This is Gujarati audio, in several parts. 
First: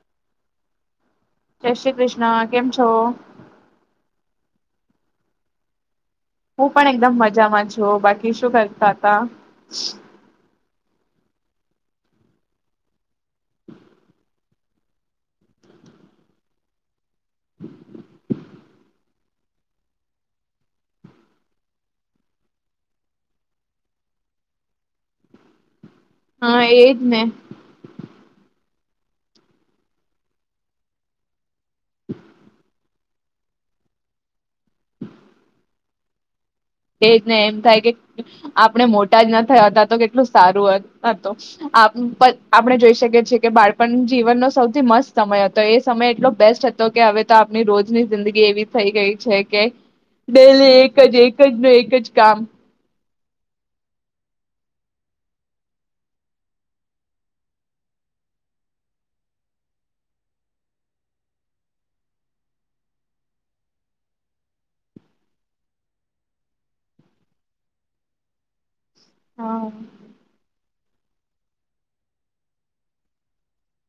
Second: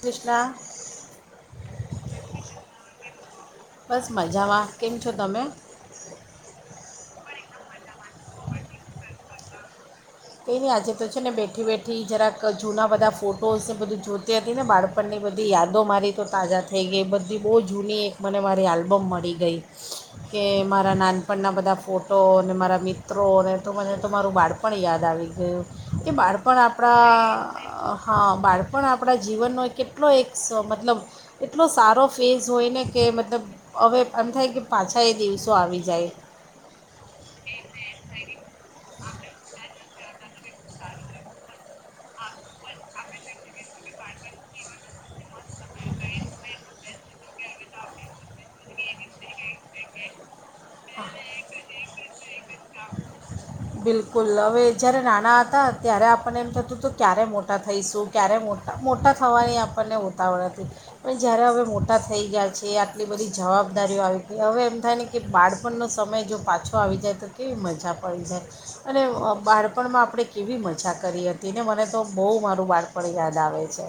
કૃષ્ણા જય શ્રી કૃષ્ણ કેમ છો બસ મજામાં કેમ છો તમે હું પણ એકદમ મજામાં છુ બાકી શું કરતા હતા. કંઈ નહી આજે તો છે ને બેઠી-બેઠી જરાક જૂના બધા ફોટો એ બધું જોતી એ ને બાળપણની બધી યાદો મારી તો તાજા થઈ ગઈ બધી બહુ જૂનીને મારી આ બમ મળી ગઈ કે મારા નાનપણના બધા ફોટો ને મારા મિત્રોને તો મને તો મારું બાળપણ યાદ દા આવી ગયું. એ બાળપણ હા એજ આપણા ને હા બાળ પણ આપણા જીવનનો કેટલો એક સ મતલબ એટલો સારો ફેઝ હોયને. કે મતલબ હવે એમ થાય કે પાછા એ દિવસો આવી જાય. એ જને એમ થાય, કે આપણે મોટા જ ના હતા, તો કેટલું સારું હતું આપણે જોઈ શકીએ છીએ. કે બાળપણ જીવનનો સૌથી મસ્ત સમય હતો. એ સમય એટલો બેસ્ટ હતો, કે હવે તો આપણી રોજની જિંદગી એવી થઈ ગઈ છે. કેલી એક એક જ ન એક જ કામ બિલકુલ હવે જ્યારે નાણાં હતા ત્યારે આપણને એમ થતું, તો ક્યારે મોટા થઈશું. ક્યારે મોટા મોટા થવાની આપણને ઉતાવળ હતી, પણ જ્યારે હવે મોટા થઈ ગયા છે. આટલી બધી જવાબદારીઓ આવી હતી હવે એમ થાય. ને કે બાળપણનો સમય જો પાછો આવી જાય. તો કેવી મજા પડી જાય. અને હા બાળપણમાં આપણે કેવી મજા ઈચ્છા કરી હતી ને મને તો બહુ મારું બાળપણ યાદ આવે છે.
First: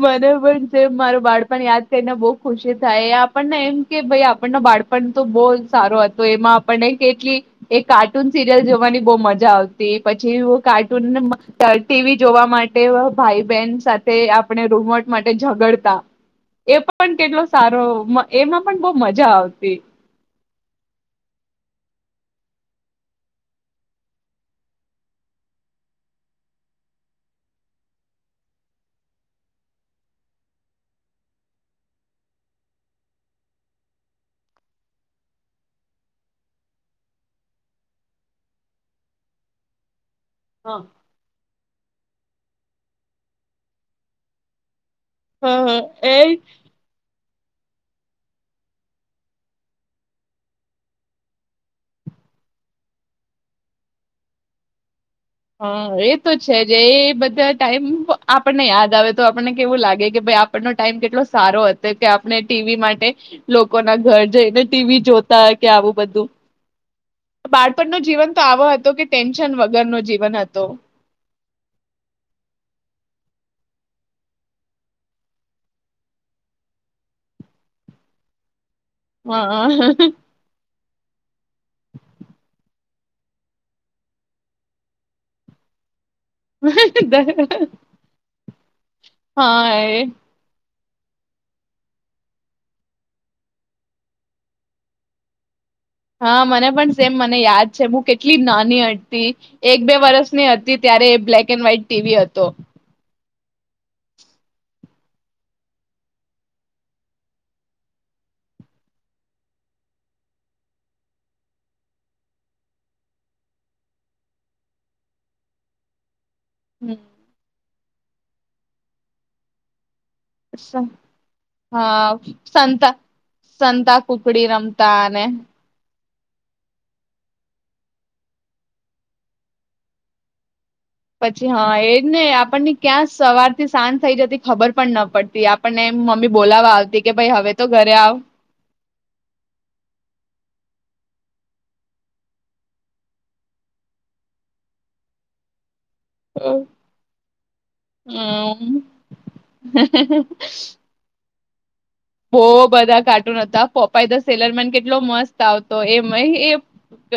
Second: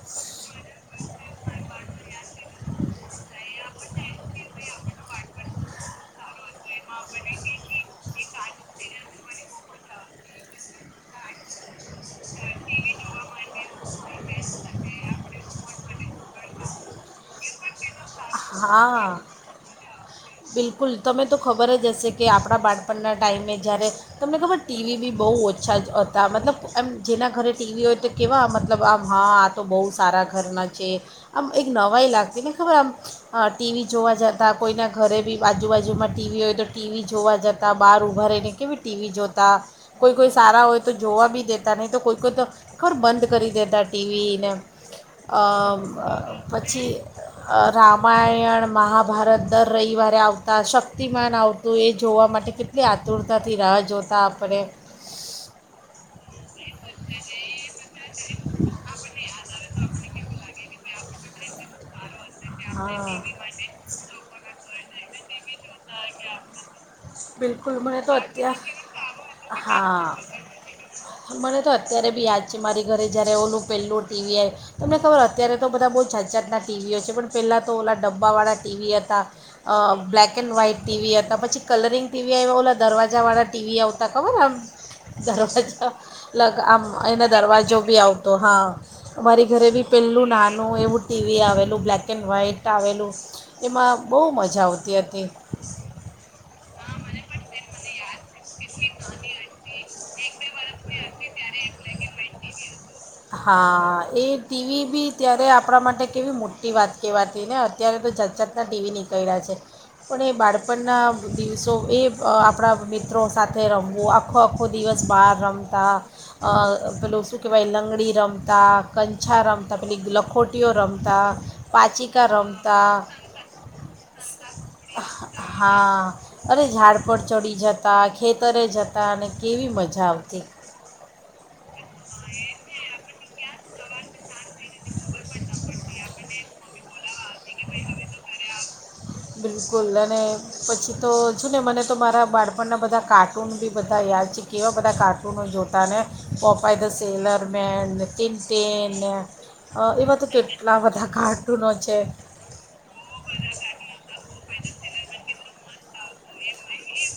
મને પણ મારું બાળપણ યાદ કરીને બહુ ખુશી થાય. આપણને એમ કે ભાઈ આપણ ન બાળપણ તો બહુ સારો હતો, એમાં આપણને કેટલી એ કાર્ટૂન સિરિયલ જોવાની બહ મજા આવતી. પછી કાર્ટૂન ટીવી જોવા માટે ભાઈ બહેન સાથે આપણે રૂમવટ માટે ઝગડતા એ પણ કેટલો સારો એમાં પણ બહુ હા મજા આવતી. બિલકુલ તમે તો ખબર જ હશે, કે આપણા બાળપણના ટાઈમે જ્યારે તમને ખબર ટીવી બી બહુ ઓછા જ હતા. મતલબ એમ જેના ઘરે ટીવી હોય, તો કેવા મતલબ આમ હા આ તો બહુ સારા ઘરના છે. આમ એક નવાય લાગતી ને ખબર આમ ટીવી જોવા જતાં કોઈના ઘરે બી આજુબાજુમાં ટીવી હોય. તો ટીવી જોવા જતાં બહાર ઊભા રહીને કેવી ટીવી જોતા. કોઈ કોઈ સારા હોય હમ તો જોવા બી દે. નહી તો કોઈ કોઈ તો ખર બંધ કરી દેતા ટીવીને હમ એજ પછી. અ રામ રામાયણ, મહાભારત દર રવિવારે આવતા શક્તિમાન આવતું એ જોવા, માટે કેટલી આતુરતાથી રાહ જોતા આપણે. હ એ તો છે, જે એ બધા ટાઈમ આપણને યાદ આવે. તો આપણને કેવું લાગે કે ભાઈ આપણનો ટાઈમ કેટલો સારો હતો કે આપને ટીવી માટે હા લોકો ના ઘર જઈને. ટવી જોતા કે આવું. બિલકુલ બાળપણ મને ન જીવન તો અત્યાર આવો હતો કે ટેન્શન વગર નો હા જીવન. હતો. મને તો અત્યારે બી યાદ છે. મારી ઘરે જયારે એવું પહેલું ટીવી આવ તમને ખબર અત્યારે તો બધા બહુ જાંજાતનાં ટીવીઓ છે. પણ પહેલાં તો ઓલા ડબ્બાવાળા ટીવી હતા. હા બ્લલેક એન્ડ વ્હાઈટ ટીવી હતા પછી, કલરિંગ ટીવી આવ્યા બ ઓલા દરવાજાવાળા ટીવી આવતા ખબર આમ દરવાજા. લગ આમ એનો દરવાજો બી આવતો હા. મારી ઘરે હા બી એ પેલું નાનું એવું. ટીવી આવેલું બ્લેક એન્ડ વ્હાઈટ આવેલું એમાં બહુ મજા આવતી હતી. હા મને પણ સેમ મને યાદ છે. હું કેટલી નાની હટતી એક બે વર્ષની હતી ત્યારે એ બ્લેક એન્ડ વ્હાઈટ ટીવી હતો. હા! એ ટીવી બી ત્યારે આપણા માટે કેવી મોટી વાત કહેવાતી ને અત્યારે તો જતજતના ટીવી નીકળ્યા છે, પણ એ બાળપણના દિવસો એ આપણા મિત્રો સાથે રમવું. આખો આખો દિવસ બહાર રમતા. અ પલસું કેવા લંગ રમતા કંછા રમતા પે હા રમતા સંતા સંતા કુકડી રમતા અને હા અરે ઝાડ પર ચડી જતા ખેતરે જતા અને કેવી મજા આવતી. પછી હા એજ ને આપણને ક્યાં સવાર થી સાંજ થઈ જતી ખબર પણ ન પડતી આપણને એમ મમ્મી બોલાવવા આવતી કે ભાઈ હવે તો ઘરે આવ. બિલકુલ અને પછી તો છે ને મને તો મારા બાળપણના બધા કાર્ટૂન બી બધા યાદ છે કેવા બધા કાર્ટૂનો જોતા પોપાઈ દ સેલરમેનન, ટીન હમ ટેન ને એવા તો કેટલા બધા કા જૂનો છે. હો બધા કાર્ટૂન હતા. પોપાાઈ ધ સેલરમેન કેટલો મસ્ત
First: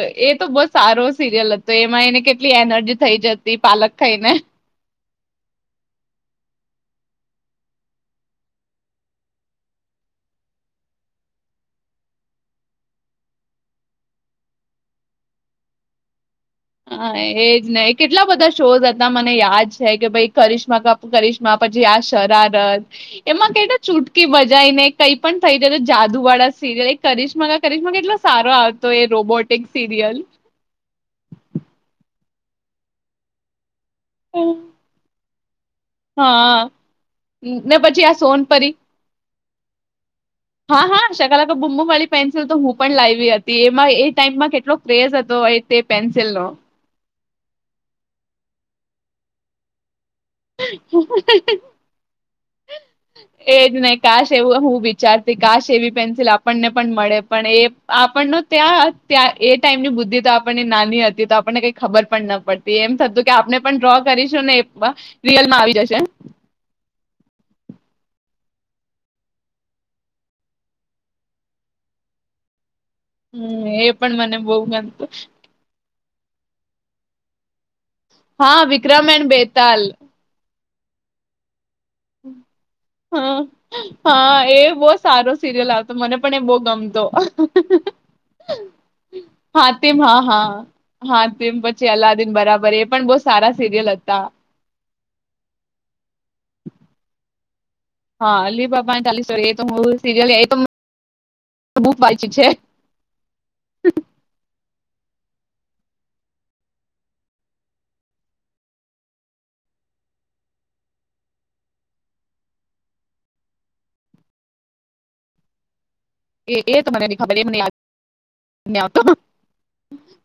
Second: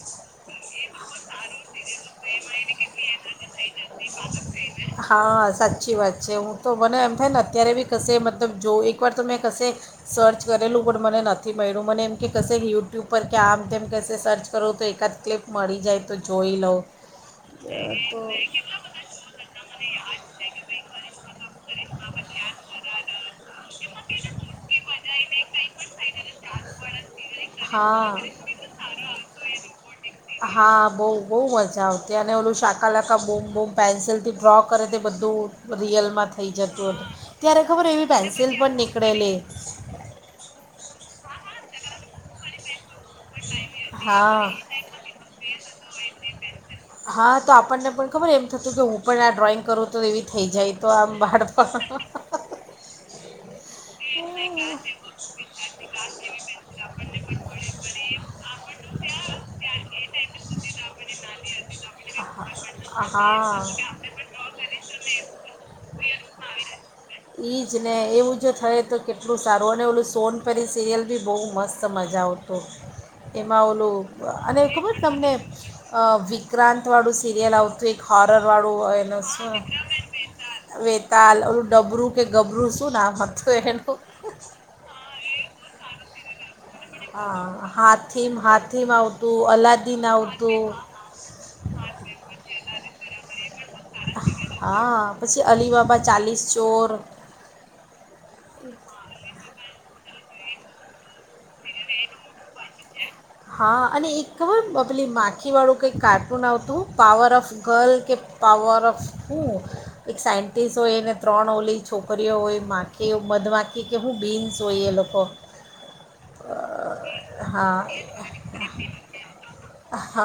એ-એ તો બહુ સારો સિરિયલ હતો એમાં એને કેટલી એનર્જી થઈ જતી. પાલક ખાઈ ને હા સાચી વાત છે હું તો મને એમ થાય ને અત્યારે બી કશે મતલબ જો એકવાર તો મેં કશે સર્ચ કરેલું પણ મને નથી મળ્યું મને એમ કે કશે યુટ્યુબ પર કે આમ તેમ કશે સર્ચ કરું તો એકાદ ક્લિપ મળી જાય તો જોઈ લઉં હા એજ અ, ને કેટલા બધા શોઝ મને યાદ છે કે ભાઈ કરશ્ કા કરિશ્મા પછી આ શરારત એમાં કેટલા ચૂટકી બજાઈ ને કઈ પણ થઈ જાય જાદુ વાળા સિરિયલ એ તો કરિશ્મા-કરિશ્મા કેટલો હા સારો આવતો એ રોબોટિક સિરિયલ હા બહુ બહુ મજા આવતી અને ઓલું શાકાલાાકા બુમ-બુમ પેન્સિલથી ડ્રો કરે તે બધું રિયલમાં થઈ હા જતું હતું ત્યારે ને ખબર પછી એવી આ પેન્સિલ સોનપરી પણ નીકળેલી હા હા સગલાંગા બુમબુમ વાળી પેન્સિલ તો હું પણ લાયવી હતી એમાં એ હા ટાઈમમાં કેટલો ક્રેઝ હતો તે પેન્સિલનો હા તો આપણને પણ ખબર એમ થતું કે હું પણ આ ડ્રોઈંગ કરું તો એવી થઈ જાય તો આમ બાળપણ એજ નહી કાશ, એવું હું વિચારતી કાશ એવી પેન્સિલ આપણને પણ મળે પણ એ આમ આપણ ત્યાં-ત્યાં એ ટાઈમની બુદ્ધિ તો આપણને નાની હતી તો આપણને કઈ ખબર પણ ન પડતી એમ થતું કે આપને હા પણ ડ્રો કરીશું ને એ રિયલમાં આવી જશે. ઈજ ને એવું જો થય તો કેટલું સારું અને ઓલું સોનપરી સિરિયલ બી બહુ મસ્ત મજા આવતો એમાં હમ એ ઓલું પણ મને બહુ અને ખબર ગમતું તમને વિ વિક્રાંતવાળુ સીરીયલ આવતું એક હા, હોરરવાળું વિક્રમ એન એનું શું બેતાલ વેતાલ ઓલુ હ એનું હા એ બવ સારો સિરિયલ આવતો મને આપણે બોગ ગમતો, હા હાથીમ હાથીમ આવતું હાતિમ અલાદીન હા-હા આવતું હાતિમ પછી અલ્લાદીન બરાબર એ પણ બવ સારા સિરીયલ હતા. હા પછી અલીબબા ચાલીસ ચોર હા અલ્લી બાપા તાલી [unintelligible] સિરિયલ એ બવ વાચી છે. હા અને એક ખબર પેલી માખીવાળું કંઈક કાર્ટૂન આવતું પાવર ઓફ ગર્લ કે પાવર ઓફ હું એક સાયન્ટિસ્ટ હોય એને ત્રણ ઓલી છોકરીઓ હોય માખી મધમાખી કે હું બિન્સ હોય એ લોકો એ એ તો મને ન ખબર એ મને હા ની આવતો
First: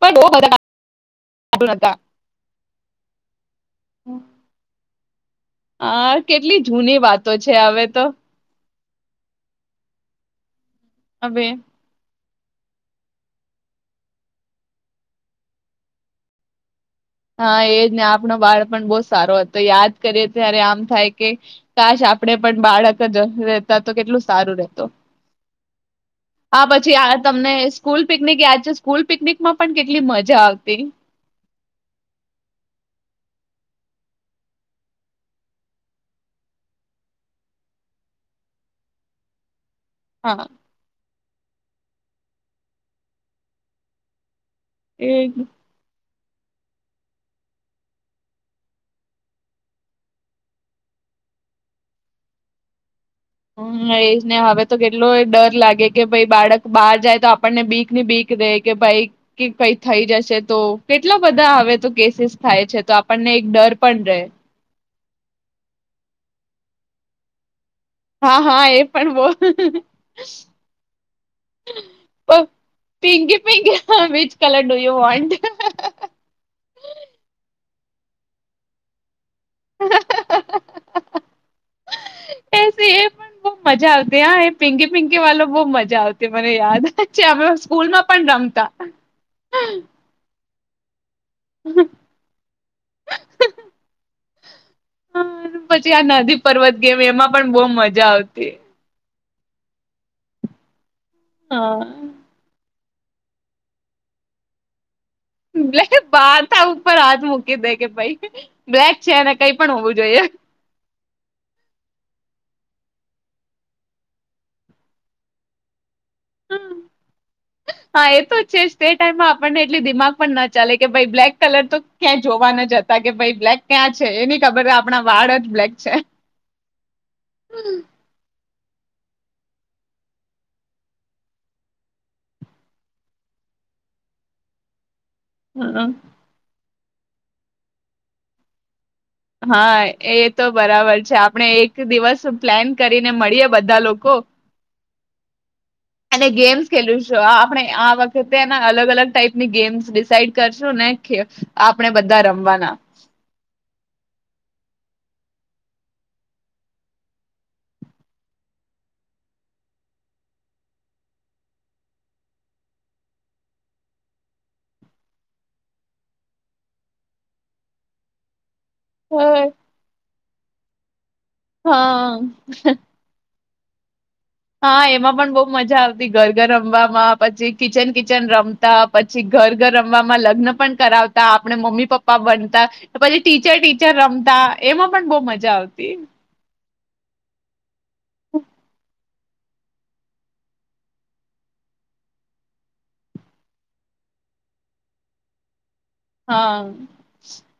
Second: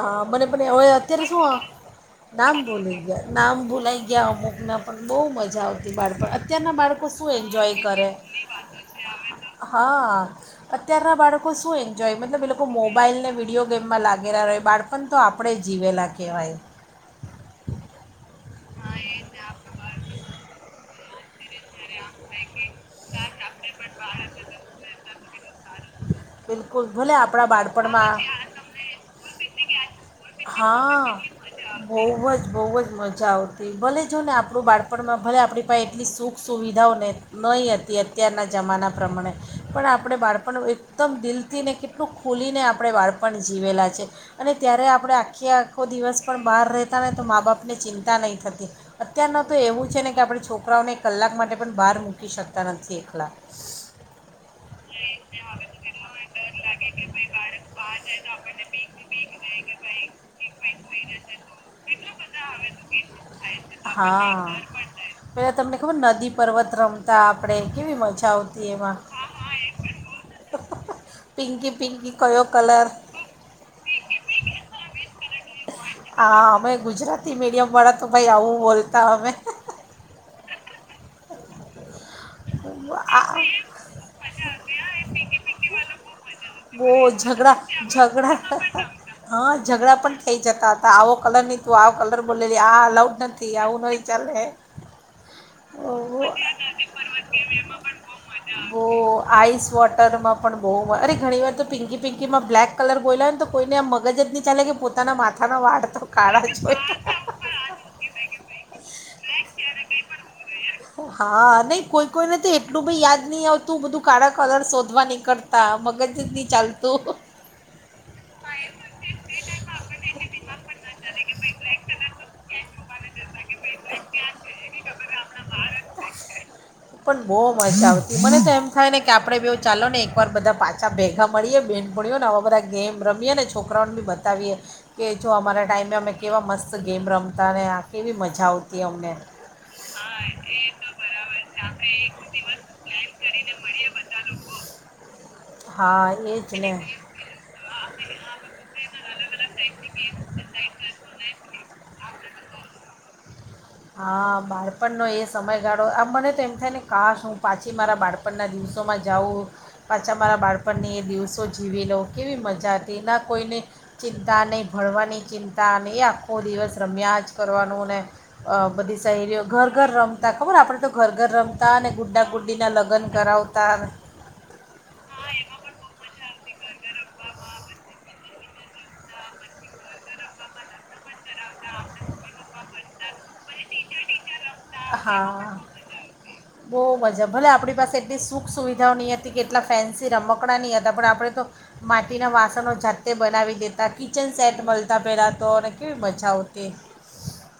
પણ બો મને બધા પણ હવે અત્યારે શું કાર્ટૂન હતા. નામ ભૂલી ગયા નામ ભોલાઈ ગયા અમુક નામ પણ બહુ મ જા આવતી હા બાળપણ. કેટલી અત્યારના જૂની બાળકો વાતો શું છે એન્જોય હવે તો કરે, હા. અત્યારના હવે બાળકો શું એન્જોય મતલબ પેલું આ મોબાઈલ ને વિડીયો ગેમમાં લાગેલા હોય બાળપણ તો આપણેે જીવેલા કહેવાય. હા એજ ને આપણો બાળ પણ બહ સારો હતો યાદ કરીએ ત્યારે આમ થાય કે કાશ આપણેે પણ બાળક જ રહેતા તો કેટલું સારું રેહતો, આ બિલકુલ પછી ભલે આ આપણા તમને સ્કૂલ બાળપણમાં પિકનિક યાદ છે? સ્કૂલ પિકનિકમાં પણ કેટલી મ હા, બઉ જ. બઉ જ મજા આવતી, ભલે જો ને આપણું બાળપણમાં ભલે આપણી પાંહે એટલી સુખ સુવિધાઓ ન નઈ અતી, અત્યારના જમાના પ્રમાણે પણ આપણે હા બાળપણનું એકદમ દિલ થીને કેટલું ખુલીને આપણે વાળપણ જીવેલા છે. અને ત્યારે એ આપણેે આ આખો દિવસ પણ બહાર રહેતા ને તો મા બાપને ચિંતા નઈ થતી, અત્યારના તો એવું છે ને કે આપણે છોકરાઓને કલાક માટે પણ બહાર મૂકી શકતા નથી એકલા. હમ્મ, એ જ ને હવે તો કેટલોય ડર લાગે કે ભઈ બાળક બહાર જાય તો આપણને બીક ની બીક રે કે ભાઈ કી કંઈ થઈ જશે તો? કેટલા બધા હવે તો કેસીસ થાય છે તો આપણને એક ડર પણ રે. પેલા તમને ખબર નદી પર્વત રમતા આપડે? હા, હા, એ પણ પિંકી પિંકી બો પ કયો colour Pinky Pinky which colour do you want? એ હા અમે ગુજરાતી મીડિયમ વાળા તો ભાઈ આવું બોલતા અમે. આ [unintelligible] બઉ મજા આવતી હં એ પિંકી પિંકી વાલો બઉ મજા આવ ઓહ ઝઘડા પણ ઝધડા. રમતા હા, ઝઘડા પણ થઈ જતાતા આવો કલર ની તું આવ કલર બોલેલી આ અલાઉડ નથી આવું નહીં ચાલે. પછી આ ઓહો નદી પર્વત ગેમ એમાં પણ બહુ મજા આવતી બહુ આઈસ વોટરમાં પણ બહુ માર અરે ઘણી વાર તો પિંકી હા પિંકી માં બ્લેક કલર બોએલા હોય તો કોઈને આમ મગજ નહીં ચાલે કે પો લે બાથા ઉપર હાથ મૂકી દે કે ભાઈ બ્લેક છેને કઈ પણ હોવું જોઈએ. હા નહીં કોઈ કોઈને તો એટલું યાદ નહી આવતું બધું કાળા કલર શોધવા ન નીકળતા મગજ જ નહીં હ ચાલતું હા એ તો છે જ તે ટાઈમમાં આપણને એટલી દિમાગ પણ ના ચાલે કે ભ બ્લેક કલર તો ક્યાં જોવા ન જતા કે ભાઈ બ્લેક ક્યાં છે એ ન ખબર આપણા વાળ જ બ્લેક છે. પણ બહુ મજા આવતી મને તો એમ થાય ને કે આપણે બ બેવું ચાલો ને કવાર બધા પાછા અછા ભેગા મળીએ બેન ભણીઓ ને આવા બધા ગેમ રમીએ ને છોકરાઓને બી બતાવીએ... કે જો અમારા હમ ટાઈમે અમે કેવા મસ્ત બસ ગેમ રમતા ને આખી એવી મજા આવતી. અમને હા એ તો બરાબર છે આપણે એક દિવસ પ્લેન કરીને મળીએ બધા લોકો. હા અને એ જ ગેમ્સ ને ખેલું છું આપણે આ વખતેના અલગ અલગ ટાઈપની ગેમ્સ ડિસાઇડ કરશું ને આપણે બધા રમવાના. હા બાળપણનો એ સમયગાળો આ મને તો એમ થાય ને કાશ હું પાછી મારા બાળપણના દિવસોમાં જાઉં પાછા મારા બાળપણની એ દિવસો જીવી લોઉં કેવી મજા હતી ના કોઈની ચિંતા નહીં ભણવાની ચિંતા અનેને એ આખો દિવસ રમ્યા જ કરવાનું ને બધી સહેલીયો ઘર ઘર રમતા ખબર આપણે તો ઘર-ઘર રમતા અને હા. ગુ્ડા ગુડ્ડીનાં લગન કરાવતા તમે હા એમાં પણ બહુ મજા આવતી ઘર રમવામાં પછી કિચન-કિચન રમતા પછી ઘર-ઘર રમવામાં લગ્ન પણ કરાવતા ત આપણે મમ્મી-પાપા બનતા તો પછી ટીચર-ટીચર રમતા એમાં પણ બહુ હા મજા આવતી. બહુ મજા, ભલે આપણી પાસે એટલી સુખ સુવિધાઓની થી કેટલા ફેન્સી રમકડાં નહીં હતા પણ આપણે તો માટીનાં વાસણો જાતે બનાવી દેતા કિચન સેટ મળતા પહેલાં તો અને કેવી મજા હા, આવતી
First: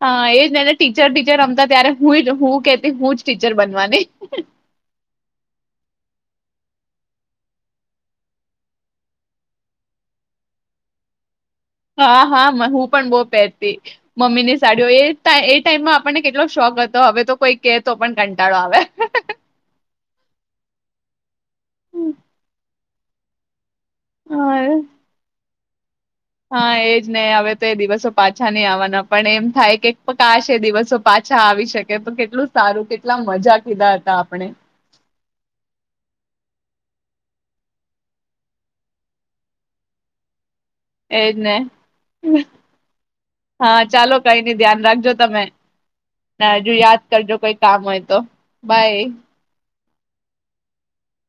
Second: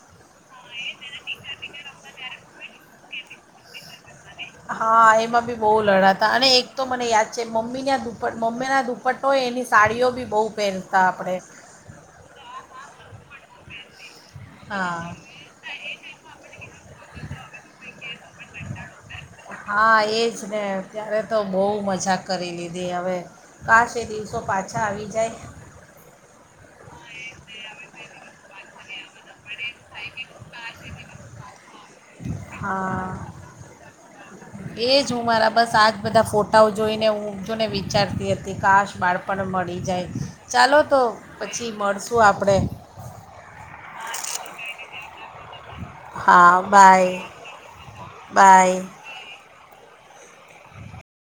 હા એ જ એને ટીચર-ટીચર રમતા ત્યારે [unintelligible] હું-હું કેતી હું જ ટીચર બનવાની. હા, એમાં ભી બહુ લડાતી હતા અને એક તો મને યાદ છે મમ્મીના દુપટ્ટો મમ્મીના દુપટ્ટોય એની સાડીઓ ભી બહુ પહેરતા આપણે હા, હા મન હું પણ બહુ પહેરતી. મમ્મીની સાડીઓ એ-એ હા ટાઈમમાં આપણને કેટલો શોખ હતો, હવે તો કોઈ કે તો પણ કંટાળો આવે. હાં-હાં. હા એ જ ને એ હવે કાશ એ દિવસો પાછા આવી જાય. હા એજ હ હવે તો એ દિવસો પાછા નહી આવવાના પણ એમ થાય કે કાશ એ દિવસો પાછા આવી શકે તો કેટલું સારું હા કેટલા મજા કીધા હતા આપણે ટા જોઈને હું જોને વિચારતી હતી કે કાશ બાળપણ મળી જાય. ચાલો, તો એજ ને પછી મળશું આપણે. હા ચાલો, કઈ નઈ ધ્યાન રાખજો તમે. હા ના જો યાદ બાય કરજો કોઈ કામ હોય તો, બાય.